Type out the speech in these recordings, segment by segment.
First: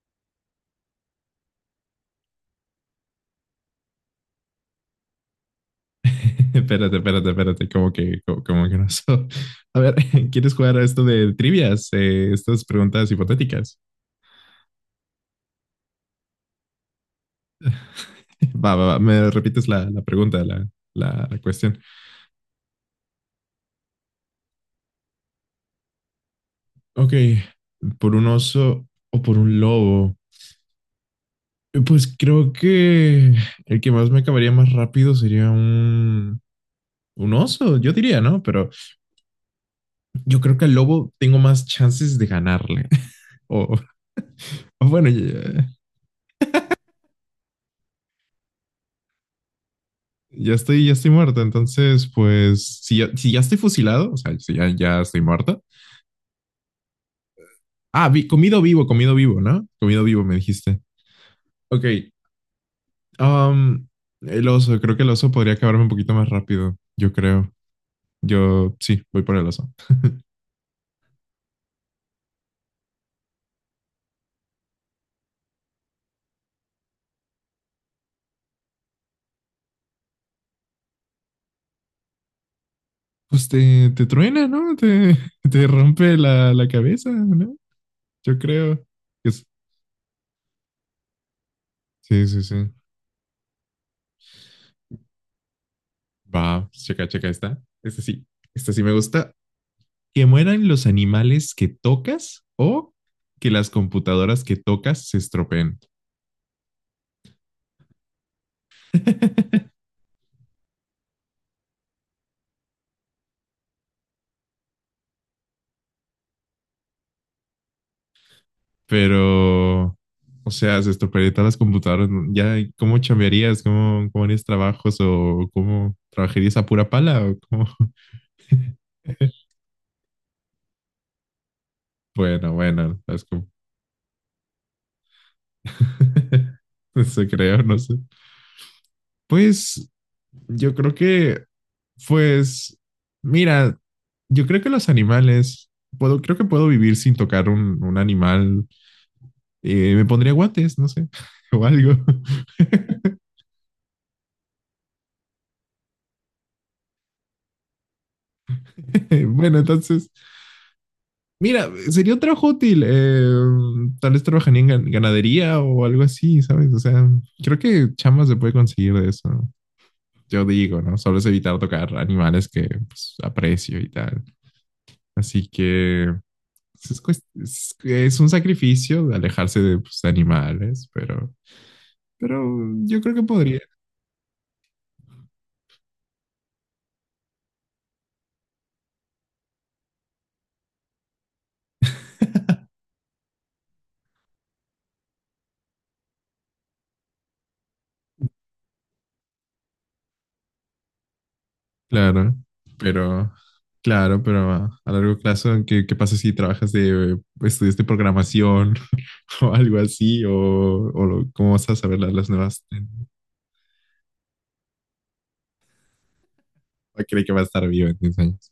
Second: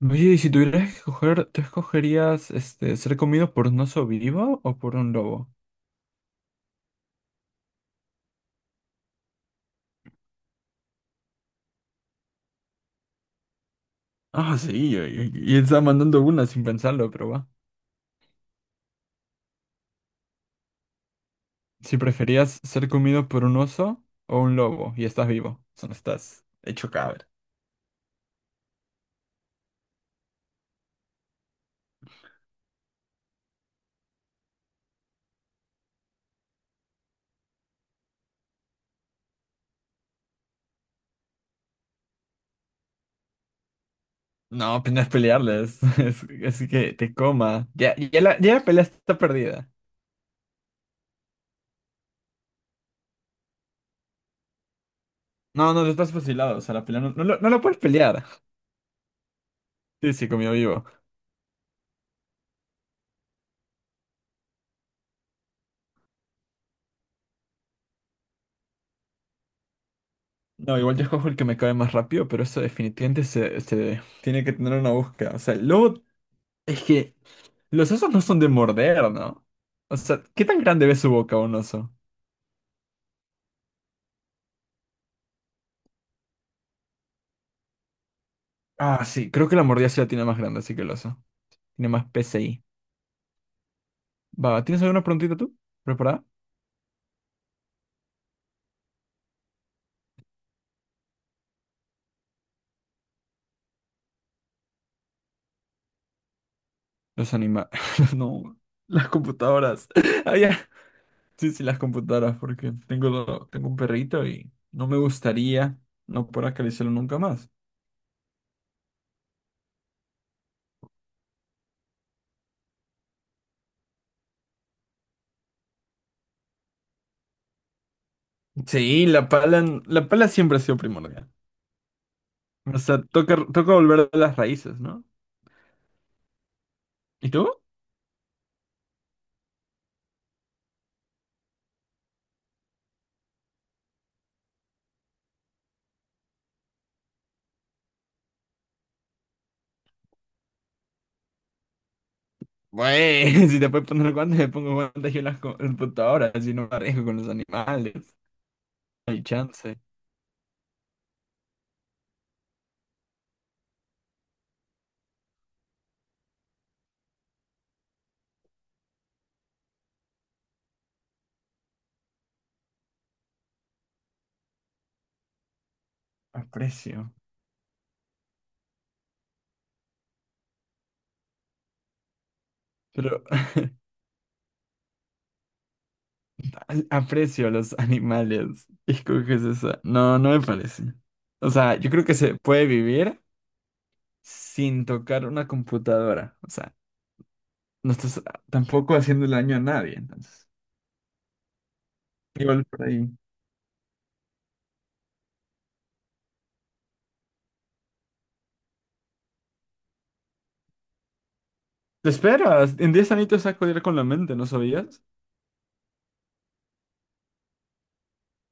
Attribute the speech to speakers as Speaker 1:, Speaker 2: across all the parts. Speaker 1: Oye, y si tuvieras que escoger, ¿tú escogerías ser comido por un oso vivo o por un lobo?
Speaker 2: Espérate, espérate, espérate, como que, como que no. A ver, ¿quieres jugar a esto de trivias? Estas preguntas hipotéticas.
Speaker 1: Ah, sí, y estaba mandando una sin pensarlo, pero va.
Speaker 2: Va, va, va, me repites la pregunta, la cuestión.
Speaker 1: Si preferías ser comido por un oso o un lobo y estás vivo, o sea, no estás hecho
Speaker 2: Ok,
Speaker 1: cadáver.
Speaker 2: ¿por un oso o por un lobo? Pues creo que el que más me acabaría más rápido sería un oso, yo diría, ¿no? Pero yo creo que al lobo tengo más chances de ganarle. O,
Speaker 1: No,
Speaker 2: o
Speaker 1: apenas
Speaker 2: bueno,
Speaker 1: pelearles, es que te coma. Ya, ya la pelea está perdida.
Speaker 2: Ya estoy muerta, entonces, pues, si ya estoy fusilado, o sea, si ya, ya estoy muerta.
Speaker 1: No, no, estás fusilado, o sea, la pelea no lo puedes
Speaker 2: Ah,
Speaker 1: pelear.
Speaker 2: comido vivo, ¿no? Comido
Speaker 1: Sí,
Speaker 2: vivo,
Speaker 1: sí,
Speaker 2: me
Speaker 1: comido
Speaker 2: dijiste.
Speaker 1: vivo.
Speaker 2: Ok. am, el oso, creo que el oso podría acabarme un poquito más rápido, yo creo. Yo, sí, voy por el oso.
Speaker 1: No, igual yo escojo el que me cae más rápido, pero eso definitivamente se tiene que tener una búsqueda. O sea, el lobo. Es que los osos no son de morder, ¿no? O sea, ¿qué tan grande ve su boca un oso?
Speaker 2: Pues te truena, ¿no? Te rompe la cabeza, ¿no? Yo creo
Speaker 1: Ah,
Speaker 2: que
Speaker 1: sí,
Speaker 2: es-
Speaker 1: creo que la mordida sí la tiene más grande, así que el oso. Tiene más
Speaker 2: Sí, sí,
Speaker 1: PCI.
Speaker 2: sí.
Speaker 1: Va, ¿tienes alguna preguntita tú? ¿Preparada?
Speaker 2: Va, checa, checa esta. Esta sí me gusta. Que mueran los animales que tocas o que las computadoras que tocas se estropeen.
Speaker 1: Los animales. No, las computadoras. Ah, ya. Sí, sí, las computadoras, porque tengo un perrito y no me gustaría no poder acariciarlo nunca más.
Speaker 2: Pero, o sea, se estropearían todas las computadoras, ¿no? Ya, ¿cómo chambearías? ¿Cómo, cómo harías trabajos? ¿O cómo trabajarías a pura pala? ¿O cómo?
Speaker 1: Sí, la pala siempre ha sido primordial.
Speaker 2: Bueno,
Speaker 1: O
Speaker 2: bueno,
Speaker 1: sea,
Speaker 2: las
Speaker 1: toca,
Speaker 2: com-
Speaker 1: toca volver a las raíces, ¿no?
Speaker 2: Eso
Speaker 1: ¿Y tú?
Speaker 2: creo, no sé. Pues yo creo que Pues, mira, yo creo que los animales, creo que puedo vivir sin tocar un animal. Me pondría guantes, no sé, o algo.
Speaker 1: Güey, si te puedes poner guantes, me pongo guantes yo en las en computadoras, así no me arriesgo con los animales. No hay
Speaker 2: Bueno,
Speaker 1: chance.
Speaker 2: entonces, mira, sería un trabajo útil. Tal vez trabajaría en ganadería o algo así, ¿sabes? O sea, creo que chamas se puede conseguir de eso. Yo digo, ¿no? Solo es evitar tocar animales que pues, aprecio y tal. Así que pues,
Speaker 1: Aprecio.
Speaker 2: es un sacrificio de alejarse de pues, de animales, pero yo creo que
Speaker 1: Pero
Speaker 2: podría,
Speaker 1: aprecio a los animales. Y escoges esa. No, no me parece. O sea, yo creo que se puede vivir sin tocar una computadora. O sea, no estás tampoco haciendo daño a nadie, entonces.
Speaker 2: claro,
Speaker 1: Igual por ahí.
Speaker 2: pero... Claro, pero a largo plazo, ¿qué pasa si trabajas de, estudias de programación o algo así? ¿O cómo vas a saber
Speaker 1: Te
Speaker 2: las nuevas?
Speaker 1: esperas. En 10 añitos saco con la mente, ¿no sabías?
Speaker 2: ¿O ¿cree que va a estar vivo en 10 años?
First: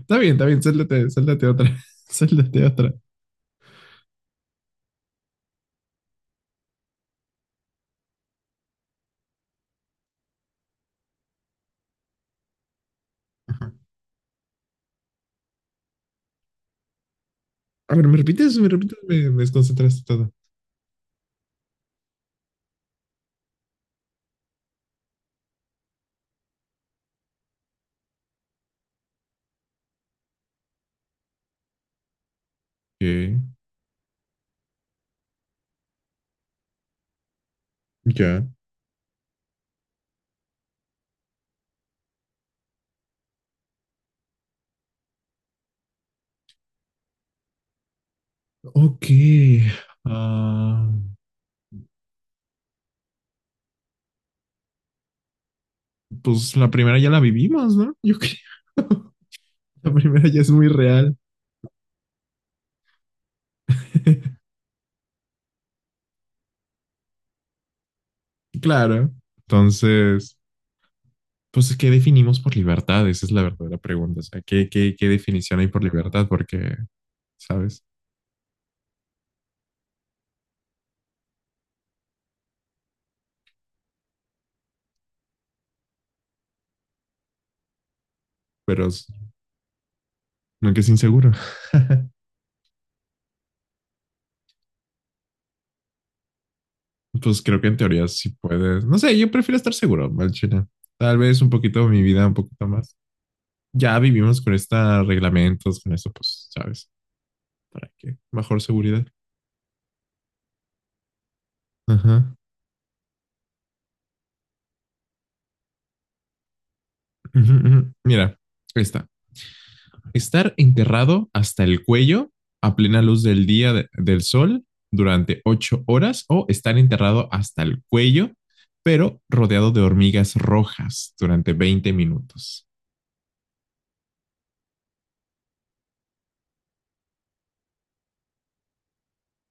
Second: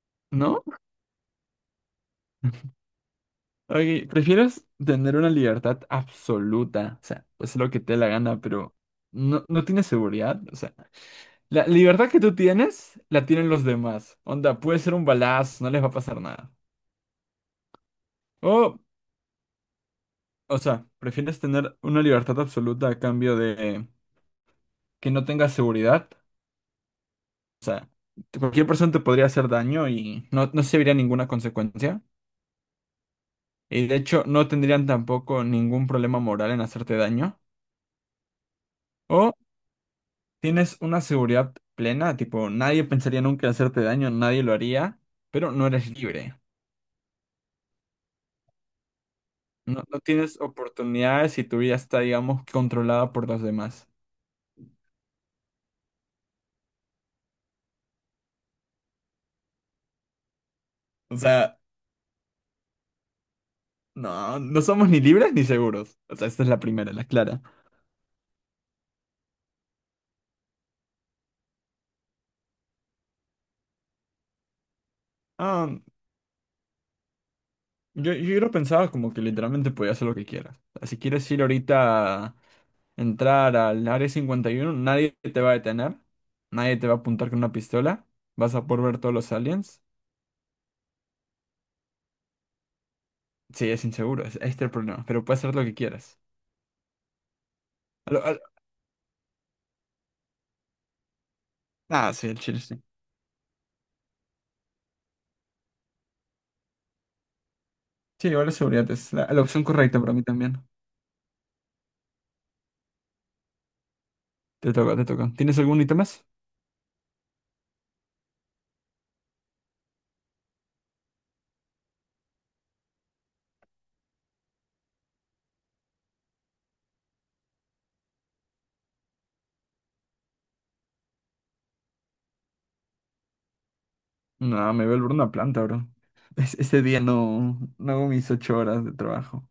Speaker 2: Está bien,
Speaker 1: ¿No?
Speaker 2: sáltate, sáltate otra, sáltate otra.
Speaker 1: Oye, ¿prefieres tener una libertad absoluta? O sea, pues lo que te dé la gana, pero no tienes seguridad. O sea, la libertad que tú tienes, la tienen los
Speaker 2: Ajá.
Speaker 1: demás. Onda, puede ser un balazo, no les va a pasar nada.
Speaker 2: A ver, ¿me repites? ¿Me
Speaker 1: O,
Speaker 2: repites? Me desconcentraste todo.
Speaker 1: o sea, ¿prefieres tener una libertad absoluta a cambio de que no tengas seguridad? O sea, cualquier persona te podría hacer daño y no se vería ninguna consecuencia.
Speaker 2: Ok,
Speaker 1: Y de hecho, no tendrían tampoco ningún problema moral en hacerte daño.
Speaker 2: ya.
Speaker 1: O Tienes una seguridad plena, tipo, nadie pensaría nunca en hacerte daño, nadie lo haría, pero no eres libre.
Speaker 2: Ok.
Speaker 1: No, no tienes
Speaker 2: Ah...
Speaker 1: oportunidades y tu vida está, digamos, controlada por los demás.
Speaker 2: Pues la primera ya la vivimos, ¿no? Yo creo. La primera ya es muy real.
Speaker 1: O sea, no, no somos ni libres ni seguros. O sea, esta es la primera, la clara.
Speaker 2: Claro. Entonces, pues, ¿qué definimos por libertad? Esa es la verdadera pregunta. O sea, ¿qué definición hay
Speaker 1: Ah,
Speaker 2: por libertad? Porque, ¿sabes?
Speaker 1: yo lo pensaba como que literalmente podías hacer lo que quieras. O sea, si quieres ir ahorita a entrar al área 51, nadie te va a detener, nadie te va a apuntar con una pistola, vas a poder
Speaker 2: Pero
Speaker 1: ver todos los aliens.
Speaker 2: nunca es inseguro.
Speaker 1: Sí, es inseguro, este es el problema, pero puedes hacer lo que quieras.
Speaker 2: Pues creo que en teoría
Speaker 1: A lo-
Speaker 2: sí
Speaker 1: a lo-
Speaker 2: puedes. No sé, yo prefiero estar seguro, mal chino. Tal vez un poquito mi
Speaker 1: Ah,
Speaker 2: vida,
Speaker 1: sí,
Speaker 2: un
Speaker 1: el chile
Speaker 2: poquito
Speaker 1: sí.
Speaker 2: más. Ya vivimos con estos reglamentos, con esto, pues, ¿sabes? Para que
Speaker 1: Sí, igual la
Speaker 2: mejor
Speaker 1: seguridad
Speaker 2: seguridad.
Speaker 1: es la opción correcta para mí también.
Speaker 2: Ajá.
Speaker 1: Te toca, te toca. ¿Tienes algún ítem más?
Speaker 2: Uh-huh, uh-huh. Mira, esta. Estar enterrado hasta el cuello a plena luz del día del sol durante 8 horas o estar enterrado hasta el cuello, pero rodeado de hormigas rojas durante 20 minutos.
Speaker 1: No, me voy a volver una planta, bro. Ese día no, no hago mis ocho horas de trabajo.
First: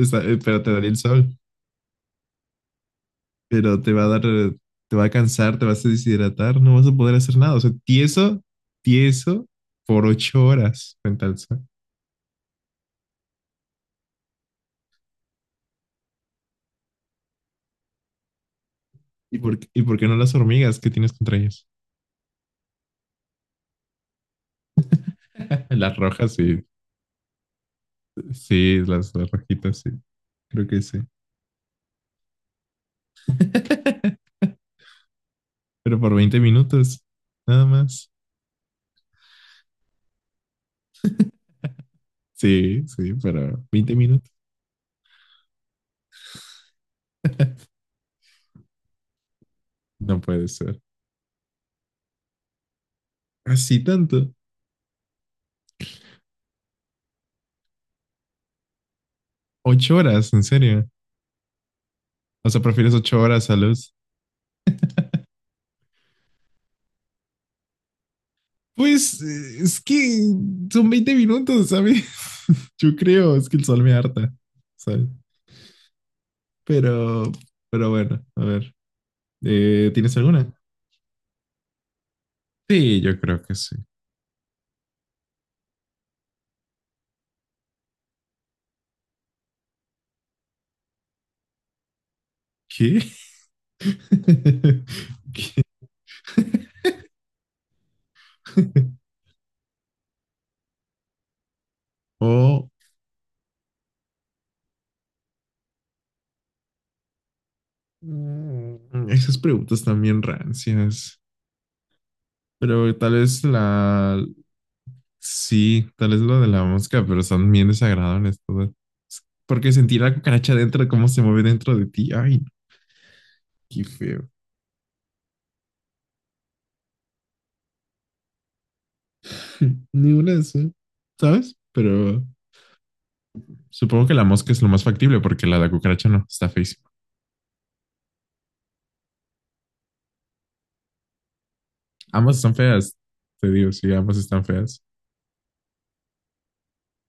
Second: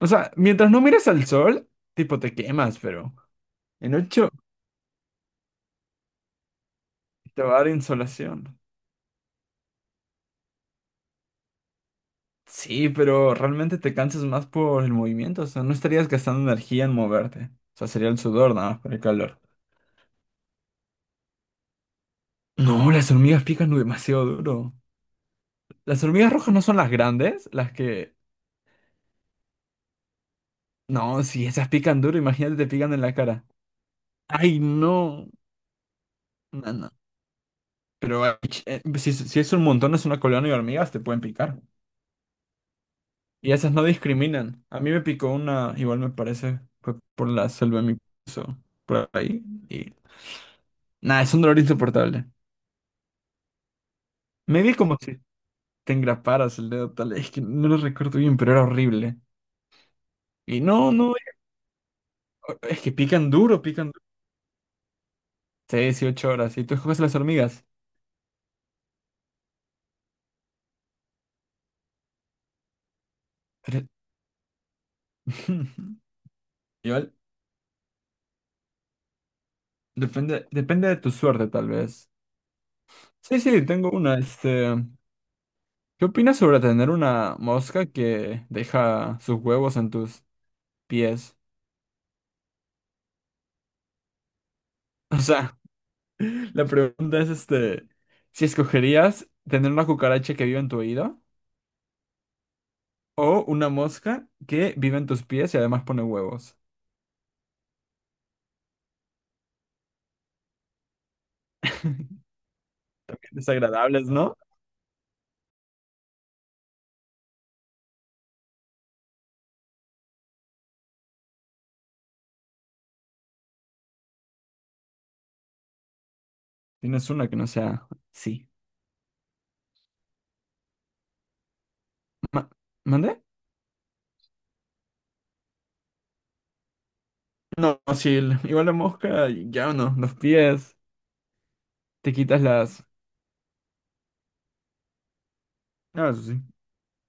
Speaker 1: O sea,
Speaker 2: Pero
Speaker 1: mientras
Speaker 2: te
Speaker 1: no
Speaker 2: daría el
Speaker 1: mires al
Speaker 2: sol,
Speaker 1: sol, tipo te quemas, pero
Speaker 2: pero te
Speaker 1: en
Speaker 2: va a dar,
Speaker 1: ocho
Speaker 2: te va a cansar, te vas a deshidratar, no vas a poder hacer
Speaker 1: te va
Speaker 2: nada.
Speaker 1: a
Speaker 2: O
Speaker 1: dar
Speaker 2: sea, tieso,
Speaker 1: insolación.
Speaker 2: tieso por 8 horas frente al sol.
Speaker 1: Sí, pero realmente te cansas más por el movimiento, o sea, no estarías gastando energía en moverte. O sea, sería el sudor nada más por el calor.
Speaker 2: Y por qué no las hormigas? ¿Qué tienes contra ellas?
Speaker 1: No, las hormigas pican demasiado duro.
Speaker 2: Las
Speaker 1: Las hormigas
Speaker 2: rojas,
Speaker 1: rojas no
Speaker 2: sí,
Speaker 1: son las grandes, las que...
Speaker 2: sí, las rojitas, sí, creo que sí.
Speaker 1: No, si esas pican duro, imagínate te pican en la cara. Ay, no.
Speaker 2: Pero por 20
Speaker 1: No, no.
Speaker 2: minutos, nada más.
Speaker 1: Pero ay, si, si es un montón, es una colonia de hormigas, te pueden picar.
Speaker 2: Sí, sí,
Speaker 1: Y
Speaker 2: pero
Speaker 1: esas no
Speaker 2: 20 minutos.
Speaker 1: discriminan. A mí me picó una, igual me parece, fue por la selva de mi piso, por ahí. Y
Speaker 2: No puede ser.
Speaker 1: nada, es un dolor insoportable.
Speaker 2: Así tanto.
Speaker 1: Me vi como si te engraparas el dedo tal, es que no lo recuerdo bien, pero era horrible.
Speaker 2: 8 horas, en
Speaker 1: Y
Speaker 2: serio.
Speaker 1: no, no,
Speaker 2: O sea,
Speaker 1: es que
Speaker 2: prefieres 8
Speaker 1: pican
Speaker 2: horas a
Speaker 1: duro, pican
Speaker 2: luz.
Speaker 1: duro. 6, 8 horas. Y tú escoges las hormigas.
Speaker 2: Pues es que son 20 minutos, ¿sabes? Yo creo, es que el sol me harta, ¿sabes?
Speaker 1: Igual,
Speaker 2: Pero, pero bueno, a ver. ¿Tienes
Speaker 1: depende,
Speaker 2: alguna?
Speaker 1: depende de tu suerte, tal vez.
Speaker 2: Sí, yo
Speaker 1: Sí,
Speaker 2: creo que
Speaker 1: sí,
Speaker 2: sí.
Speaker 1: tengo una, ¿Qué opinas sobre tener una mosca que deja sus huevos en tus pies?
Speaker 2: ¿Qué?
Speaker 1: O sea,
Speaker 2: ¿Qué?
Speaker 1: la pregunta es, si escogerías tener una cucaracha que vive en tu oído
Speaker 2: Oh,
Speaker 1: o una mosca que vive en tus pies y además pone huevos.
Speaker 2: mm, esas preguntas también rancias. Pero tal vez
Speaker 1: Desagradables,
Speaker 2: la...
Speaker 1: ¿no?
Speaker 2: Sí, tal vez lo de la mosca, pero son bien desagradables todas. Porque sentir la cucaracha dentro, cómo se mueve dentro de ti. Ay, no, qué feo.
Speaker 1: Tienes una que no sea... Sí.
Speaker 2: Ni una de esas, ¿sabes? Pero
Speaker 1: Ma- ¿Mandé?
Speaker 2: supongo que la mosca es lo más factible porque la de la cucaracha no, está feísima.
Speaker 1: No, sí, igual la mosca, ya no, los pies, te
Speaker 2: Ambas
Speaker 1: quitas
Speaker 2: están
Speaker 1: las...
Speaker 2: feas, te digo, sí, ambas están feas.
Speaker 1: Ah, eso sí.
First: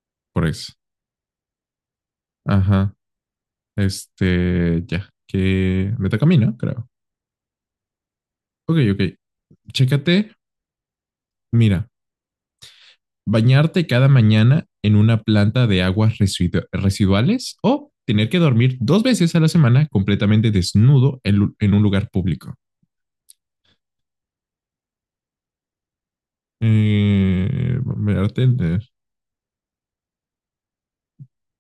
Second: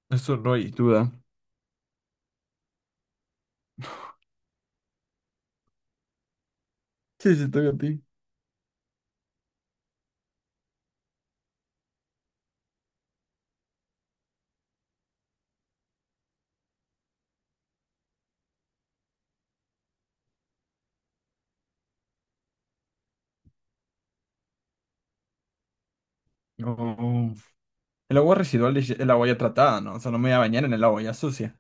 Speaker 1: Eso
Speaker 2: Por
Speaker 1: no hay
Speaker 2: eso.
Speaker 1: duda.
Speaker 2: Ajá. Este, ya, que me toca a mí, ¿no? Creo.
Speaker 1: Sí, sí, toca a ti.
Speaker 2: Ok, ok. Chécate, mira, bañarte cada mañana en una planta de aguas residuales o tener que dormir 2 veces a la semana completamente desnudo en, en un lugar público.
Speaker 1: No.
Speaker 2: Eh,
Speaker 1: El agua
Speaker 2: bañarte en-
Speaker 1: residual
Speaker 2: eh,
Speaker 1: es el agua ya tratada, ¿no? O sea, no me voy a bañar en el agua ya sucia.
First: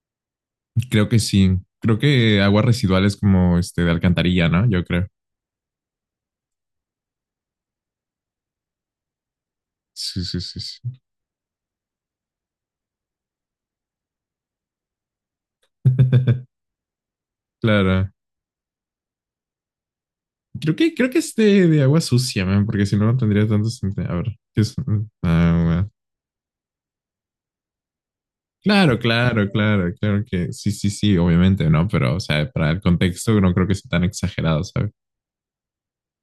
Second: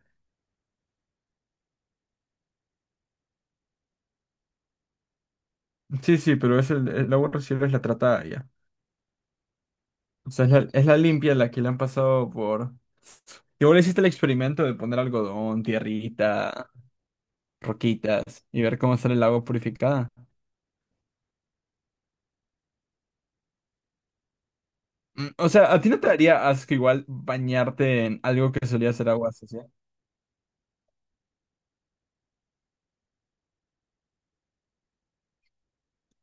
Speaker 2: Creo que sí. Creo que aguas residuales como este de alcantarilla, ¿no? Yo creo.
Speaker 1: Sí, sí, pero es el agua residual es la tratada ya.
Speaker 2: Sí,
Speaker 1: O
Speaker 2: sí,
Speaker 1: sea, es
Speaker 2: sí,
Speaker 1: es la
Speaker 2: sí.
Speaker 1: limpia la que le han pasado por... Igual hiciste el experimento de poner algodón, tierrita,
Speaker 2: Claro.
Speaker 1: roquitas y ver cómo sale el agua purificada.
Speaker 2: Creo que es de agua sucia, man, porque si no, no tendría tanto sentido. A ver, ¿qué es?
Speaker 1: Mm, o sea, ¿a ti
Speaker 2: Agua,
Speaker 1: no te daría asco igual bañarte en algo que solía
Speaker 2: claro,
Speaker 1: ser agua
Speaker 2: claro,
Speaker 1: sucia?
Speaker 2: claro, claro que sí, sí, sí, obviamente, ¿no? Pero, o sea, para el contexto no creo que sea tan exagerado, ¿sabes?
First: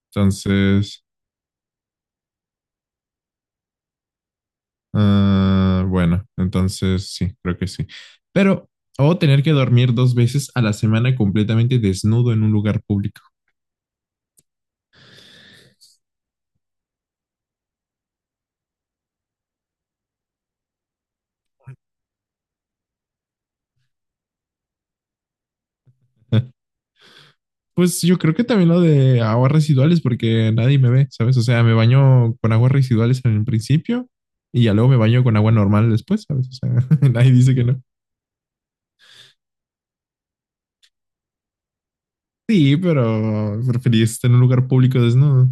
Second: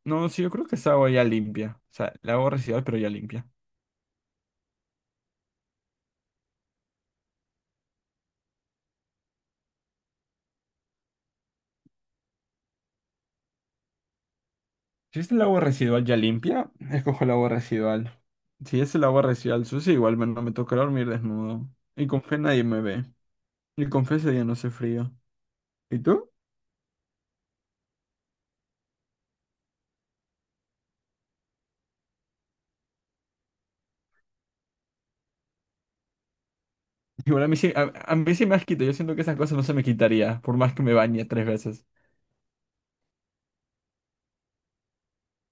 Speaker 1: No, sí, yo creo que es
Speaker 2: Entonces,
Speaker 1: agua ya limpia. O sea, el agua residual, pero ya limpia.
Speaker 2: ah, bueno, entonces sí, creo que sí. Pero, o tener que dormir dos veces a la semana completamente desnudo en un lugar público.
Speaker 1: Si es el agua residual ya limpia, escojo el agua residual. Si es el agua residual sucia, igual no me toca dormir desnudo. Y con fe nadie me ve. Y con fe ese día no hace frío. ¿Y tú?
Speaker 2: Pues yo creo que también lo de aguas residuales, porque nadie me ve, ¿sabes? O sea, me baño con aguas residuales en el principio y ya luego me baño con agua normal después, ¿sabes? O sea, nadie
Speaker 1: Igual a
Speaker 2: dice
Speaker 1: mí
Speaker 2: que
Speaker 1: sí,
Speaker 2: no.
Speaker 1: a mí sí me has quitado. Yo siento que esas cosas no se me quitaría, por más que me bañe tres veces.
Speaker 2: Sí, pero preferís estar en un lugar público desnudo.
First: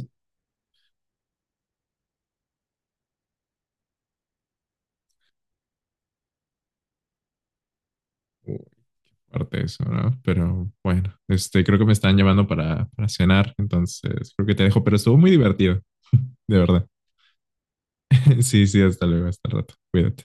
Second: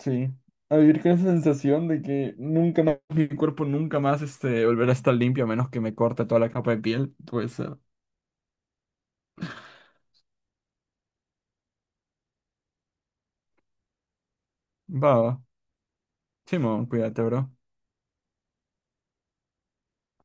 Speaker 1: Sí. A vivir con esa sensación de que nunca más, mi cuerpo nunca más este, volverá a estar limpio a menos que me corte toda la capa de piel. Pues,
Speaker 2: O parte de eso, ¿no? Pero bueno, este, creo que me están llamando para cenar, entonces creo que te dejo, pero
Speaker 1: va,
Speaker 2: estuvo muy
Speaker 1: va.
Speaker 2: divertido, de verdad.
Speaker 1: Simón, cuídate, bro.
Speaker 2: Sí, sí, hasta luego, hasta el rato. Cuídate.